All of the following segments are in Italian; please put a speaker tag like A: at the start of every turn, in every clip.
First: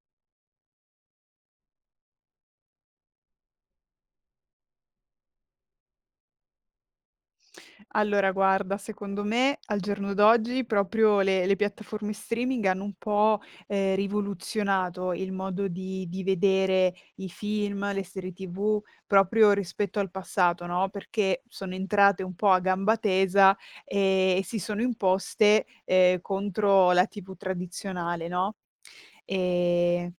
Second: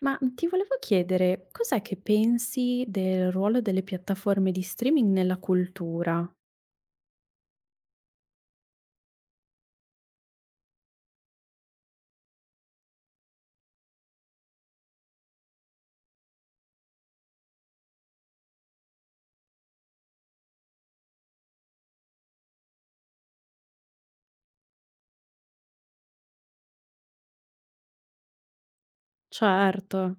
A: Ti volevo chiedere, cos'è che pensi del ruolo delle piattaforme di streaming nella cultura?
B: Allora guarda, secondo me al giorno d'oggi proprio le piattaforme streaming hanno un po', rivoluzionato il modo di vedere i film, le serie TV, proprio rispetto al passato, no, perché sono entrate un po' a gamba tesa, e si sono imposte, contro la TV tradizionale, no? Ehm
A: Certo.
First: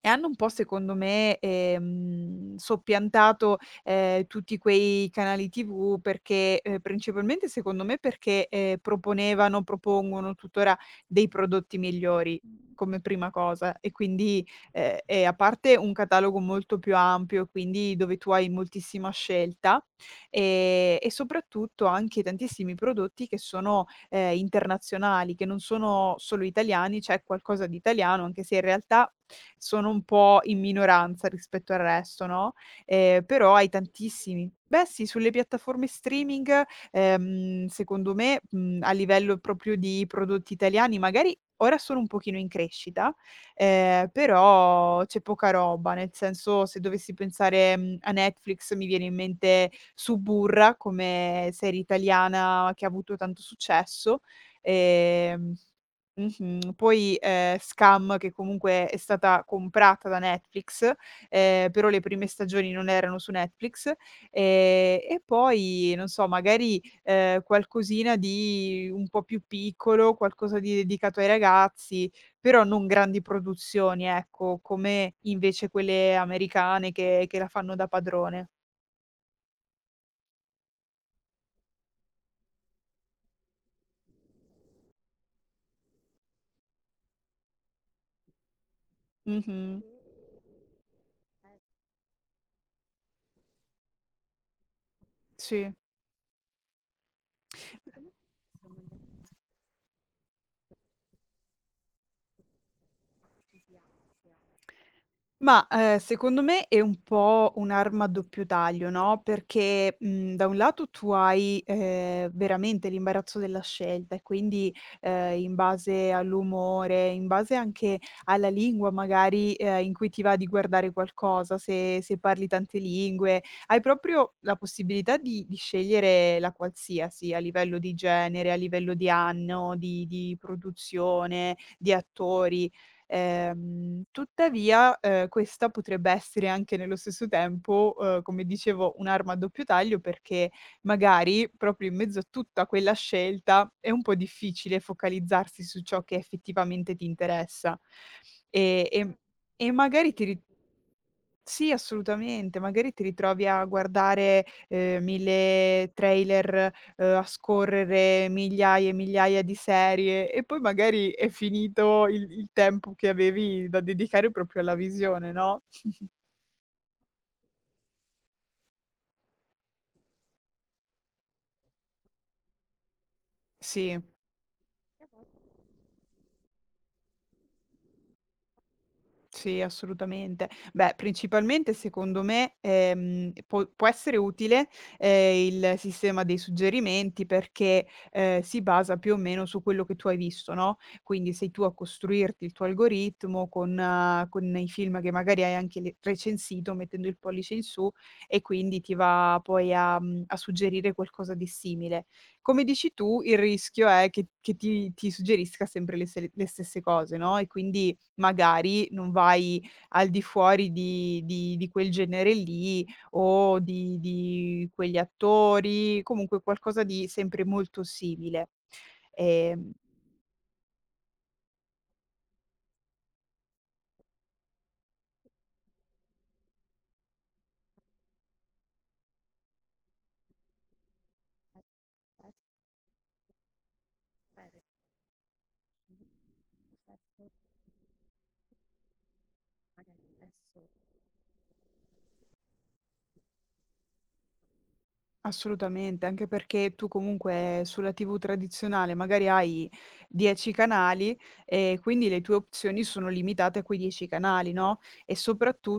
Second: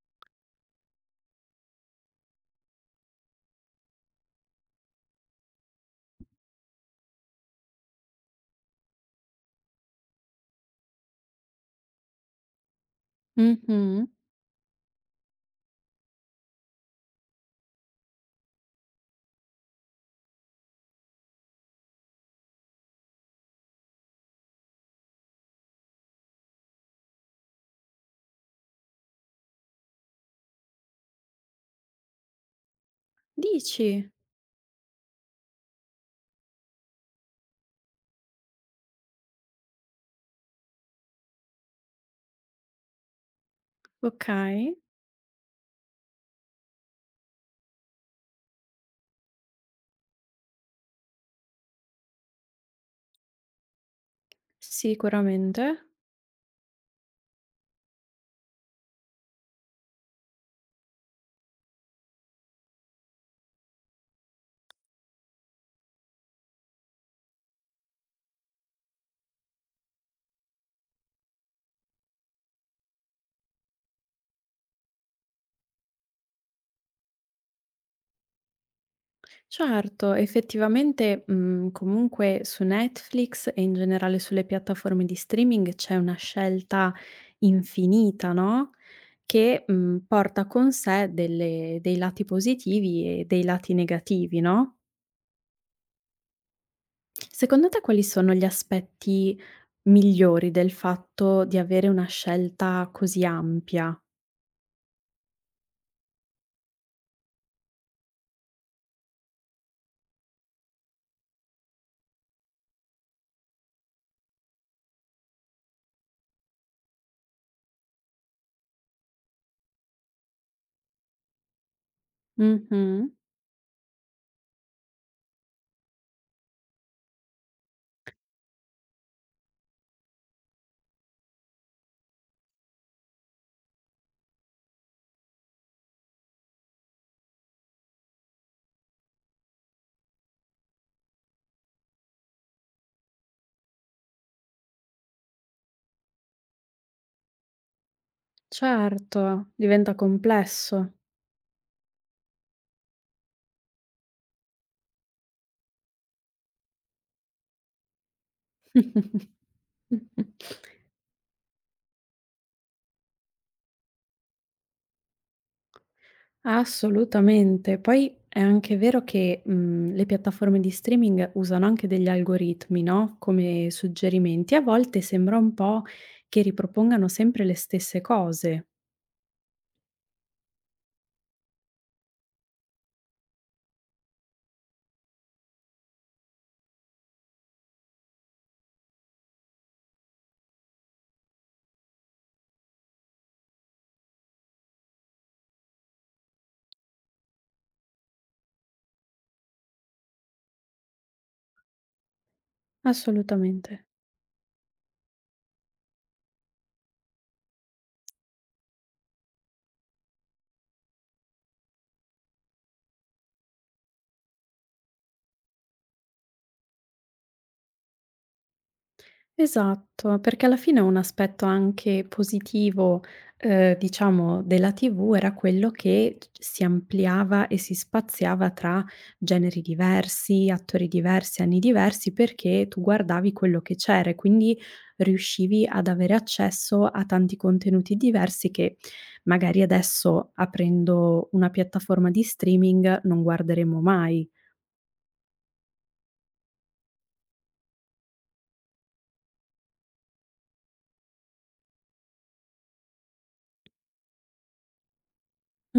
B: e hanno un po' secondo me, soppiantato, tutti quei canali TV perché principalmente secondo me perché, proponevano, propongono tuttora dei prodotti migliori, come prima cosa. E
A: Mh-mh.
B: quindi e a parte un catalogo molto più ampio, quindi dove tu hai moltissima scelta, e soprattutto anche tantissimi prodotti che sono internazionali, che non sono solo italiani. C'è qualcosa di italiano, anche se in realtà sono un po' in minoranza rispetto al resto, no, però hai
A: Dici?
B: tantissimi, beh, sì, sulle piattaforme streaming. Secondo me, a livello proprio di prodotti italiani, magari ora sono un pochino in crescita.
A: Okay,
B: Però c'è poca roba, nel senso, se dovessi pensare, a Netflix, mi viene in mente Suburra come serie italiana che ha avuto tanto successo. ehm
A: sicuramente.
B: Poi, Scam, che comunque è stata comprata da Netflix, però le prime stagioni non erano su Netflix. E poi non so, magari, qualcosina di un po' più piccolo, qualcosa di dedicato ai ragazzi. Però non grandi produzioni, ecco, come invece quelle americane, che la fanno da padrone.
A: Certo, effettivamente, comunque su Netflix e in generale sulle piattaforme di streaming c'è una scelta infinita, no, che,
B: Mh-mh.
A: porta con sé delle dei lati positivi e dei lati negativi, no?
B: Sì.
A: Secondo te quali sono gli aspetti migliori del fatto di avere una scelta così ampia?
B: Ma, secondo me è un po' un'arma a doppio taglio, no, perché, da un lato tu hai, veramente l'imbarazzo della scelta. E quindi, in base all'umore, in base anche alla lingua magari, in cui ti va di guardare qualcosa, se se parli tante
A: Mh-mh.
B: lingue, hai proprio la possibilità di scegliere la qualsiasi, a livello di genere, a livello di anno, di produzione, di attori. Tuttavia, questa potrebbe essere anche nello stesso tempo, come dicevo, un'arma a doppio taglio, perché magari proprio in mezzo a tutta quella scelta è un po' difficile focalizzarsi su ciò che effettivamente ti interessa. E e Mh.
A: Certo,
B: E
A: diventa
B: magari ti ri
A: complesso.
B: sì, assolutamente. Magari ti ritrovi a guardare, 1000 trailer, a scorrere migliaia e migliaia di serie, e poi magari è finito il tempo che avevi da dedicare proprio alla visione, no?
A: Assolutamente. Poi è anche vero che, le piattaforme di streaming usano anche degli algoritmi, no, come
B: Sì.
A: suggerimenti. A volte sembra un po' che ripropongano sempre le stesse cose.
B: Sì, assolutamente. Beh, principalmente secondo me, può essere utile, il sistema dei suggerimenti perché, si basa più o meno su quello che tu hai visto, no, quindi sei tu a costruirti il tuo algoritmo con i film che magari hai anche le recensito mettendo il pollice in su, e quindi ti va poi a suggerire qualcosa di simile. Come dici tu, il
A: Assolutamente.
B: rischio è che ti suggerisca sempre le stesse cose, no, e quindi magari non vai al di fuori di quel genere lì o di quegli attori, comunque qualcosa di sempre molto simile. Ehm
A: Esatto, perché alla fine un aspetto anche positivo, diciamo della TV era quello che c si ampliava e si spaziava tra generi diversi, attori diversi, anni diversi, perché tu guardavi quello che c'era e quindi riuscivi ad avere accesso a tanti contenuti diversi che magari adesso, aprendo una piattaforma di streaming, non guarderemo mai.
B: Assolutamente, anche perché tu comunque sulla TV tradizionale magari hai 10 canali, e quindi le tue opzioni sono limitate a quei 10 canali, no, e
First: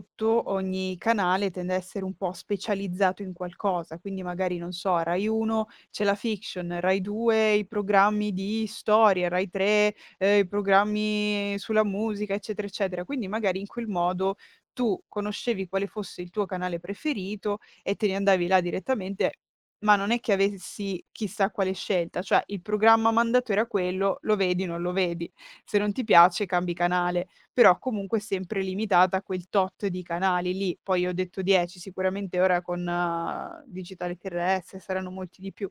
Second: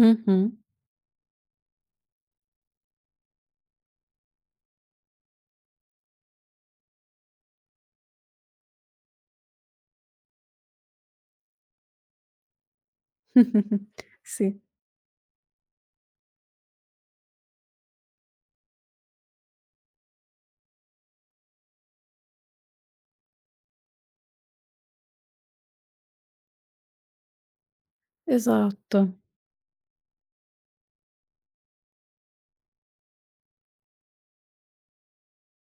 A: Mh-mh.
B: ogni canale tende a essere un po' specializzato in qualcosa. Quindi, magari, non so, Rai 1 c'è la fiction, Rai 2 i programmi di storia, Rai 3, i programmi sulla musica, eccetera, eccetera. Quindi magari in quel modo
A: Sì,
B: tu conoscevi quale fosse il tuo canale preferito e te ne andavi là direttamente, ma non è che avessi chissà quale scelta, cioè il programma mandato era quello, lo vedi, non lo vedi. Se non ti piace cambi canale, però comunque sempre
A: esatto.
B: limitata a quel tot di canali lì. Poi ho detto 10, sicuramente ora con, Digitale TRS, saranno molti di più,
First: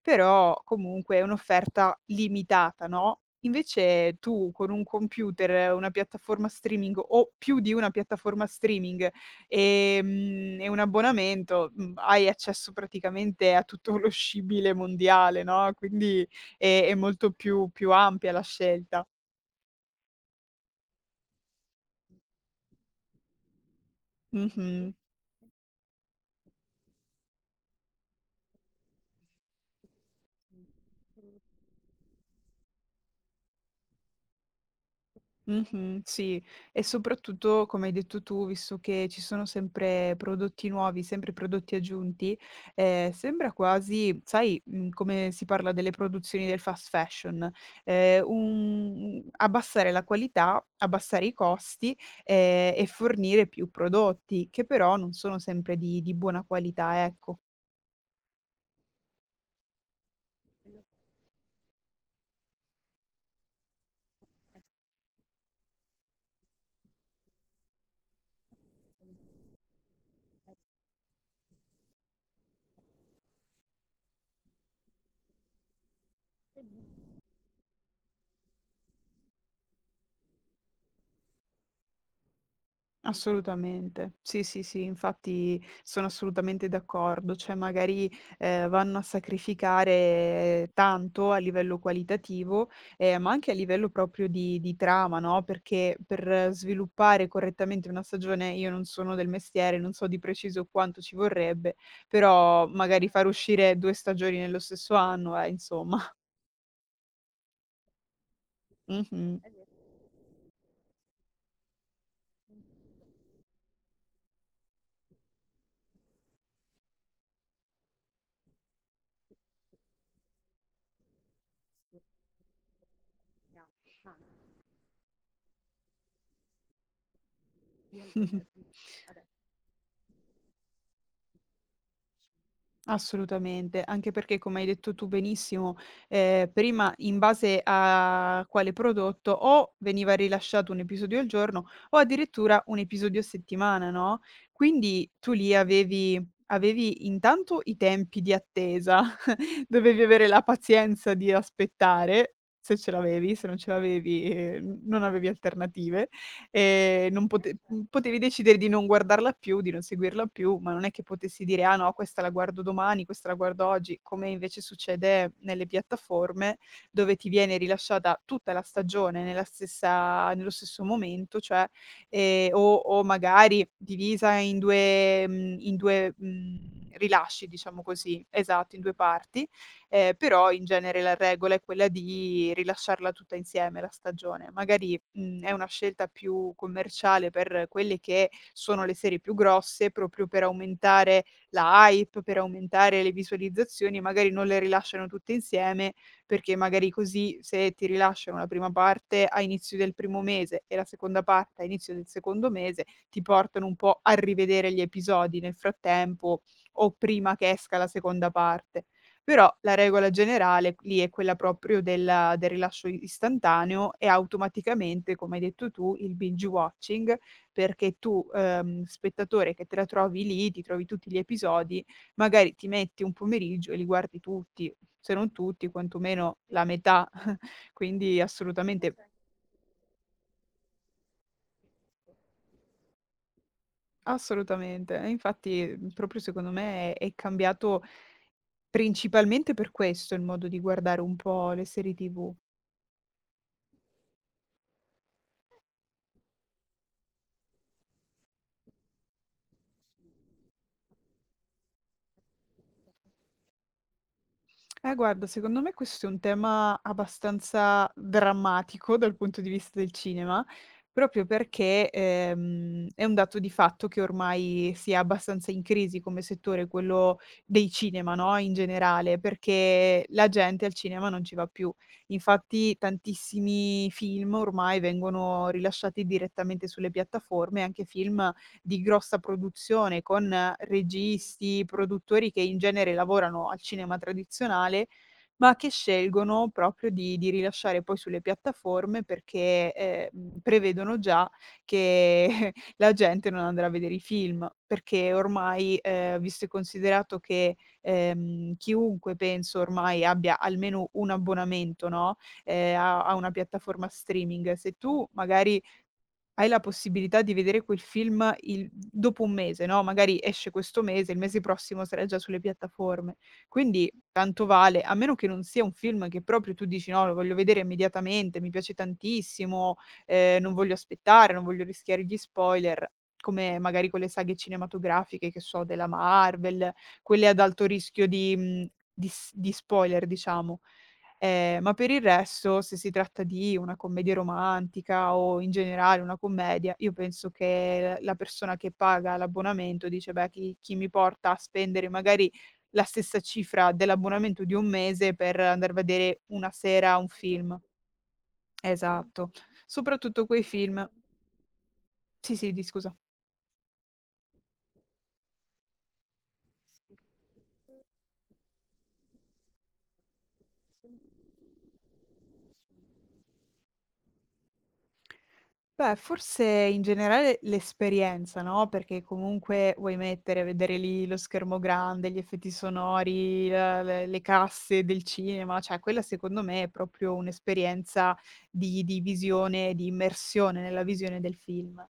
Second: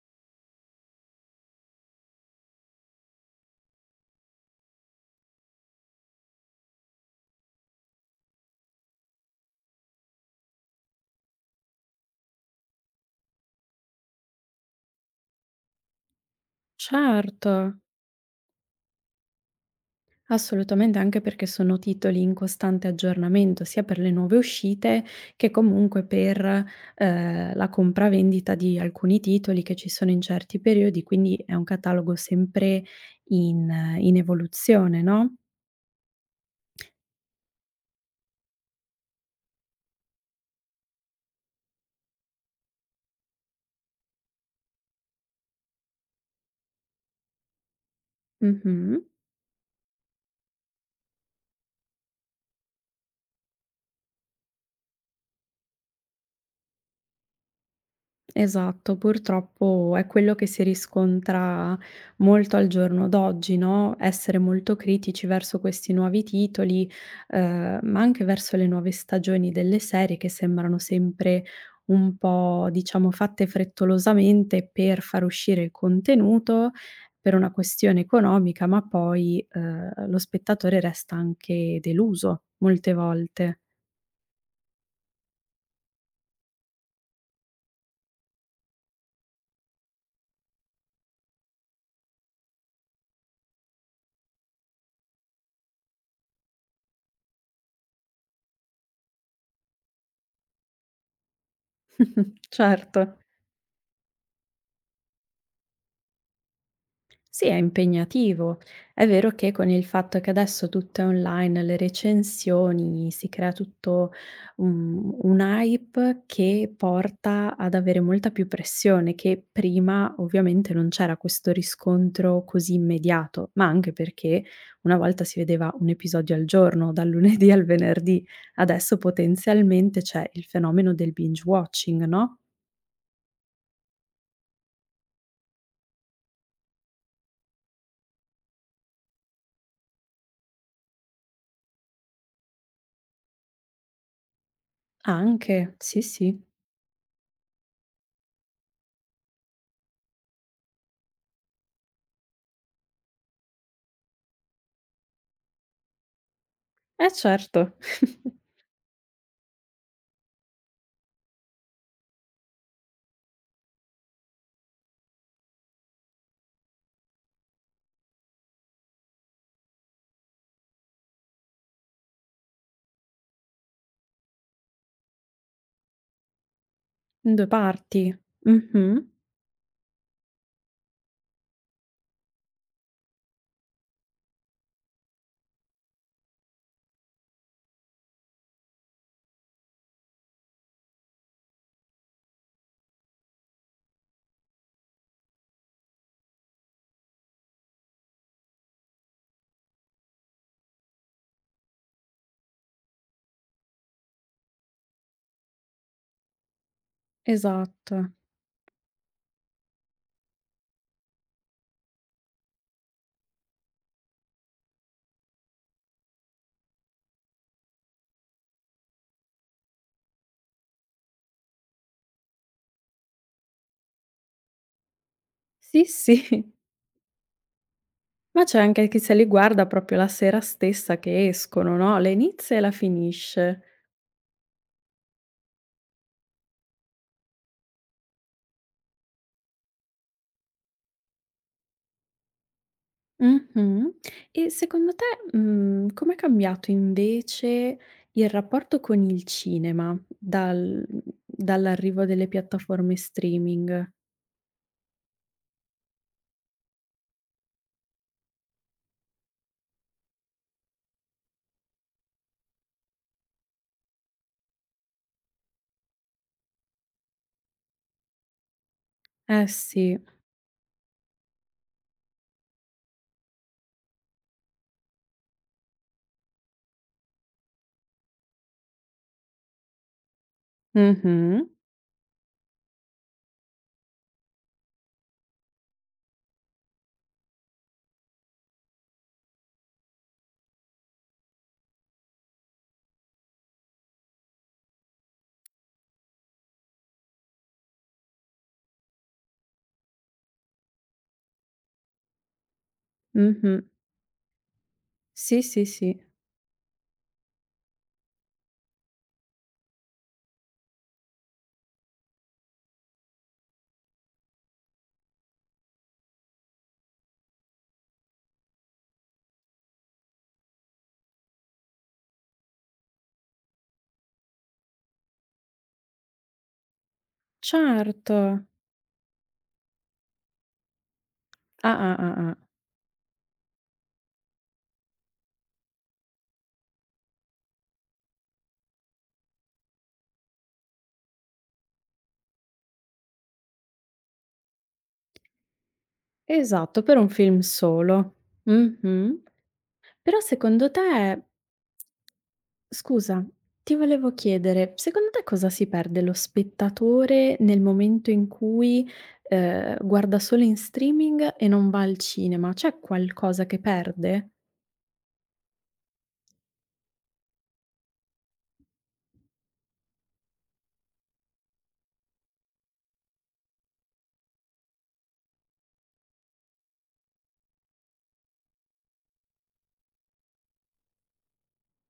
B: però comunque è un'offerta limitata, no. Invece tu con un computer, una piattaforma streaming o più di una piattaforma streaming. E un abbonamento, hai accesso praticamente a tutto lo scibile mondiale, no, quindi è molto
A: Certo.
B: più ampia la scelta.
A: Assolutamente, anche perché sono titoli in costante aggiornamento, sia per le nuove
B: Mh-mh.
A: uscite che comunque per, la compravendita di alcuni titoli che ci sono in certi periodi, quindi è un catalogo sempre in in evoluzione, no?
B: Mh-mh, sì. E soprattutto, come hai detto tu, visto che ci sono sempre prodotti nuovi, sempre prodotti aggiunti, sembra quasi, sai, come si parla delle produzioni del fast fashion,
A: Mh-mh.
B: un abbassare la qualità, abbassare i costi, e fornire più prodotti, che però non sono sempre di buona qualità, ecco.
A: Esatto, purtroppo è quello che si riscontra molto al giorno d'oggi, no, essere molto critici verso questi nuovi titoli, ma anche verso le nuove stagioni delle serie che sembrano sempre un po', diciamo, fatte frettolosamente per far uscire il contenuto, per una questione economica, ma poi, lo spettatore resta anche deluso molte volte.
B: Assolutamente. Sì, sì, sì, infatti sono assolutamente d'accordo. Cioè magari, vanno a sacrificare tanto a livello qualitativo, ma anche a livello proprio di trama, no, perché per sviluppare correttamente una stagione, io non sono del mestiere, non so di preciso quanto ci vorrebbe, però magari
A: Certo.
B: far uscire 2 stagioni nello stesso anno, insomma.
A: Sì, è impegnativo. È vero
B: Mh-mh.
A: che con il fatto che adesso tutto è online, le recensioni, si crea tutto un hype che porta ad avere molta più pressione, che prima ovviamente non c'era questo riscontro così immediato, ma anche perché una volta si vedeva un episodio al giorno, dal lunedì al venerdì, adesso potenzialmente c'è il fenomeno del binge watching, no?
B: Assolutamente, anche perché come hai detto tu benissimo, prima in base a quale prodotto o veniva rilasciato un episodio al giorno o addirittura un episodio a settimana, no, quindi tu lì
A: Anche, sì,
B: avevi,
A: sì,
B: avevi intanto i tempi di attesa, dovevi avere la pazienza di aspettare. Se ce l'avevi, se non ce l'avevi, non avevi alternative.
A: è
B: Non pote
A: certo.
B: mhmm, Potevi decidere di non guardarla più, di non seguirla più, ma non è che potessi dire: "Ah no, questa la guardo domani, questa la guardo oggi", come invece succede nelle piattaforme, dove ti viene rilasciata tutta la stagione nella stessa nello stesso momento. Cioè, o magari divisa in 2,
A: In
B: rilasci,
A: 2
B: diciamo
A: parti.
B: così, esatto, in 2
A: Mh-mh.
B: parti. Però in genere la regola è quella di rilasciarla tutta insieme la stagione. Magari, è una scelta più commerciale per quelle che sono le serie più grosse, proprio per aumentare la hype, per aumentare le visualizzazioni. Magari non le rilasciano tutte insieme, perché magari così, se ti rilasciano la prima parte a inizio del primo mese e la seconda parte a inizio del secondo mese, ti portano un po' a rivedere gli episodi nel frattempo o prima che esca la
A: Esatto.
B: seconda parte. Però la regola generale lì è quella proprio del rilascio istantaneo, e automaticamente, come hai detto tu, il binge watching, perché tu, spettatore che te la trovi lì, ti trovi tutti gli episodi, magari ti metti un pomeriggio e li guardi tutti, se non tutti,
A: Sì,
B: quantomeno
A: sì.
B: la metà. Quindi
A: Ma c'è anche
B: assolutamente
A: chi se li guarda proprio la sera stessa che escono, no, la inizia e la finisce.
B: assolutamente. E infatti, proprio secondo me è cambiato principalmente per questo il modo di guardare un po' le serie TV.
A: Mh-mh. E secondo te, com'è cambiato invece il rapporto con il cinema dall'arrivo delle piattaforme streaming?
B: Guarda, secondo me questo è un tema abbastanza drammatico dal punto di vista del cinema, proprio perché è un dato di fatto che ormai sia abbastanza in crisi come settore, quello dei cinema, no? In generale,
A: Eh sì.
B: perché la gente al cinema non ci va più. Infatti tantissimi film ormai vengono rilasciati direttamente sulle piattaforme, anche film di grossa produzione con
A: Mh-mh.
B: registi, produttori che in genere lavorano al cinema tradizionale, ma che scelgono proprio di rilasciare poi sulle piattaforme perché, prevedono già che la gente non andrà a vedere i film, perché ormai, visto e considerato che, chiunque penso ormai abbia almeno un abbonamento, no, a una
A: Mh-mh.
B: piattaforma streaming. Se tu
A: Sì,
B: magari
A: sì, sì.
B: hai la possibilità di vedere quel film il dopo un mese, no, magari esce questo mese, il mese prossimo sarà già sulle piattaforme. Quindi tanto vale, a meno che non sia un film che proprio tu dici: "No, lo voglio vedere immediatamente, mi piace tantissimo, non voglio aspettare, non voglio rischiare gli spoiler", come magari con le saghe cinematografiche, che so, della Marvel, quelle ad alto rischio
A: Certo.
B: di mhmm, di s di spoiler, diciamo. Ma
A: Ah,
B: per
A: ah,
B: il
A: ah, ah.
B: resto, se si tratta di una commedia romantica o in generale una commedia, io penso che la persona che paga l'abbonamento dice: "Beh, chi mi porta a spendere magari la stessa cifra dell'abbonamento di un mese per andar vedere una
A: Esatto, per
B: sera
A: un
B: un
A: film
B: film."
A: solo. Mh-mh.
B: Esatto.
A: Però
B: Soprattutto quei
A: secondo
B: film,
A: te
B: sì, sì, di scusa.
A: scusa, ti volevo chiedere, secondo te cosa si perde lo spettatore nel momento in cui, guarda solo in streaming e non va al cinema? C'è qualcosa che perde?
B: Beh, forse in generale l'esperienza, no, perché comunque vuoi mettere, vedere lì lo schermo grande, gli effetti sonori, la le casse del cinema, cioè quella secondo me è proprio un'esperienza di visione, di immersione nella visione del film.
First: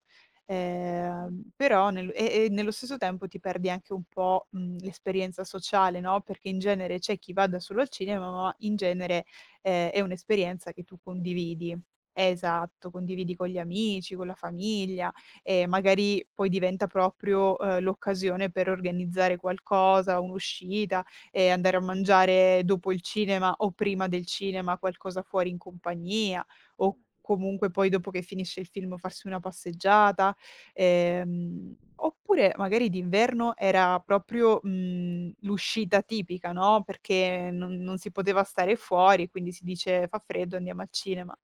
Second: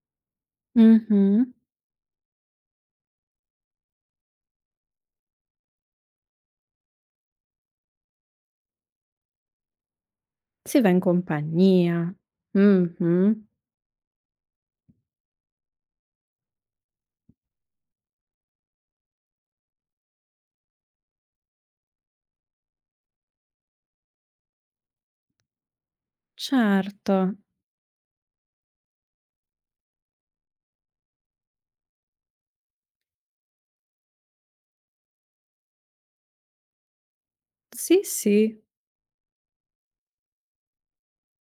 A: Mh-mh.
B: Però nel e nello stesso tempo ti perdi anche un po', l'esperienza sociale, no, perché in genere c'è chi va da solo al cinema, ma in genere è un'esperienza
A: Si
B: che
A: va
B: tu
A: in
B: condividi.
A: compagnia.
B: Esatto,
A: Mh-mh.
B: condividi con gli amici, con la famiglia, e magari poi diventa proprio, l'occasione per organizzare qualcosa, un'uscita, e andare a mangiare dopo il cinema o prima del cinema qualcosa fuori in compagnia, o
A: Certo.
B: comunque poi dopo che finisce il film farsi una passeggiata. Oppure magari d'inverno era proprio, l'uscita tipica, no, perché non
A: Sì,
B: si poteva
A: sì.
B: stare fuori, quindi si dice: "Fa freddo, andiamo al cinema".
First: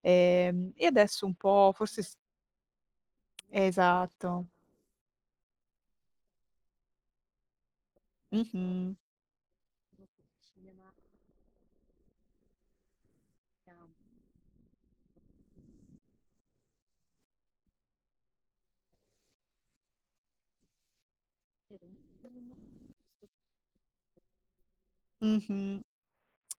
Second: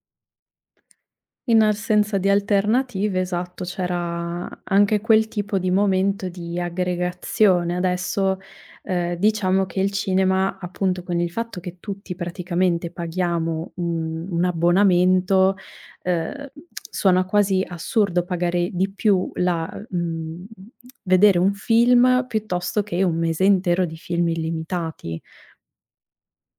B: E adesso un
A: In
B: po' forse s
A: assenza di alternative, esatto,
B: esatto.
A: c'era anche quel tipo di momento di aggregazione. Adesso,
B: Mh-mh.
A: diciamo che il cinema, appunto, con il fatto che tutti praticamente paghiamo un abbonamento, ehm, suona quasi assurdo pagare di più vedere un film piuttosto che un mese intero di film illimitati.
B: Mh-mh.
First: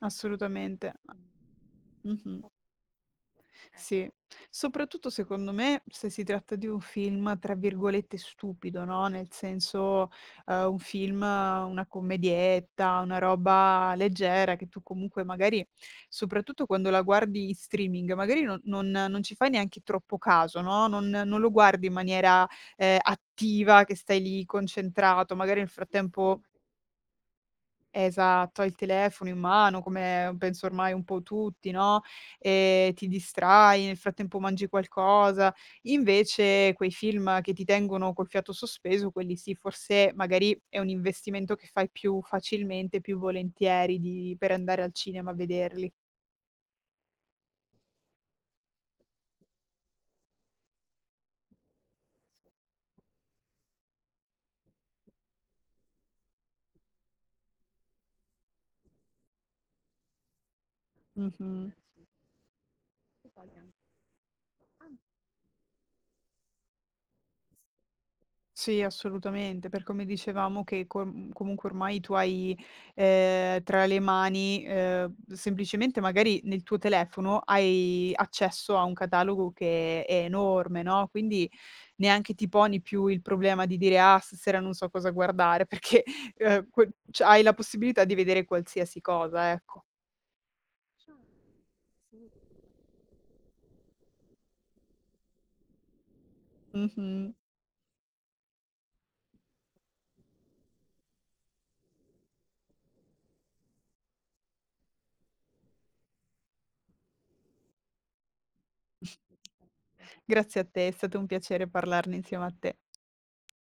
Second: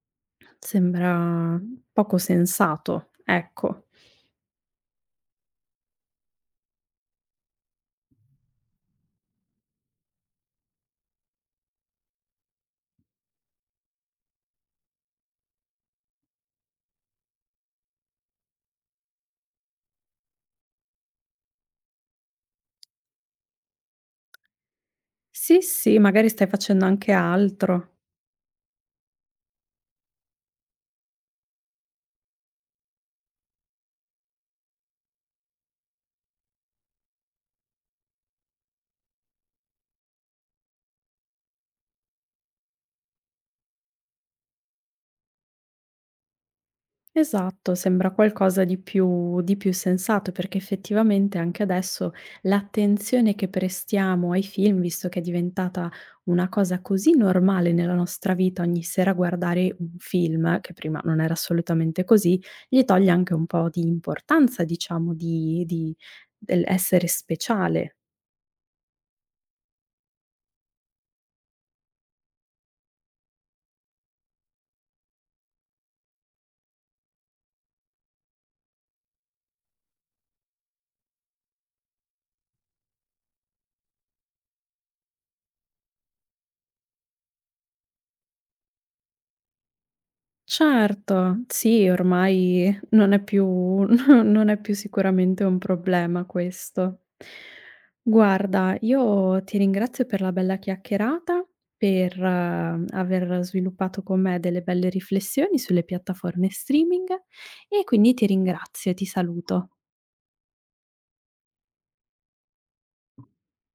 B: Assolutamente.
A: Sembra poco
B: Mh-mh.
A: sensato, ecco.
B: Sì, soprattutto secondo me, se si tratta di un film tra virgolette "stupido", no, nel senso, un film, una commedietta, una roba leggera che tu comunque magari, soprattutto quando la guardi in streaming, magari non ci fai neanche troppo caso, no, non lo guardi in maniera, attiva, che stai lì concentrato, magari
A: Sì,
B: nel
A: sì, magari
B: frattempo.
A: stai facendo anche altro.
B: Esatto, hai il telefono in mano, come penso ormai un po' tutti, no, ti distrai, nel frattempo mangi qualcosa. Invece quei film che ti tengono col fiato sospeso, quelli sì, forse magari è un investimento che fai più facilmente, più volentieri, di per andare al cinema a vederli.
A: Esatto, sembra qualcosa di più sensato, perché effettivamente anche adesso l'attenzione che prestiamo ai film, visto che è diventata una cosa così normale nella nostra vita ogni sera guardare un film, che prima non era
B: Mh-mh.
A: assolutamente così, gli toglie anche un po' di importanza, diciamo, di del essere speciale.
B: Sì, assolutamente, per come dicevamo, che comunque ormai tu hai, tra le mani, semplicemente magari nel tuo telefono hai accesso a un catalogo che è enorme, no, quindi neanche ti poni più il problema di dire: "Ah, stasera non so cosa guardare", perché, que cioè hai la possibilità di vedere qualsiasi cosa, ecco.
A: Certo, sì, ormai non è più non è più sicuramente un problema questo.
B: Mh-mh.
A: Guarda, io ti ringrazio per la bella chiacchierata, per aver sviluppato con me delle belle riflessioni sulle piattaforme streaming e quindi ti ringrazio e ti saluto.
B: Grazie a te, è stato un piacere parlarne insieme a te.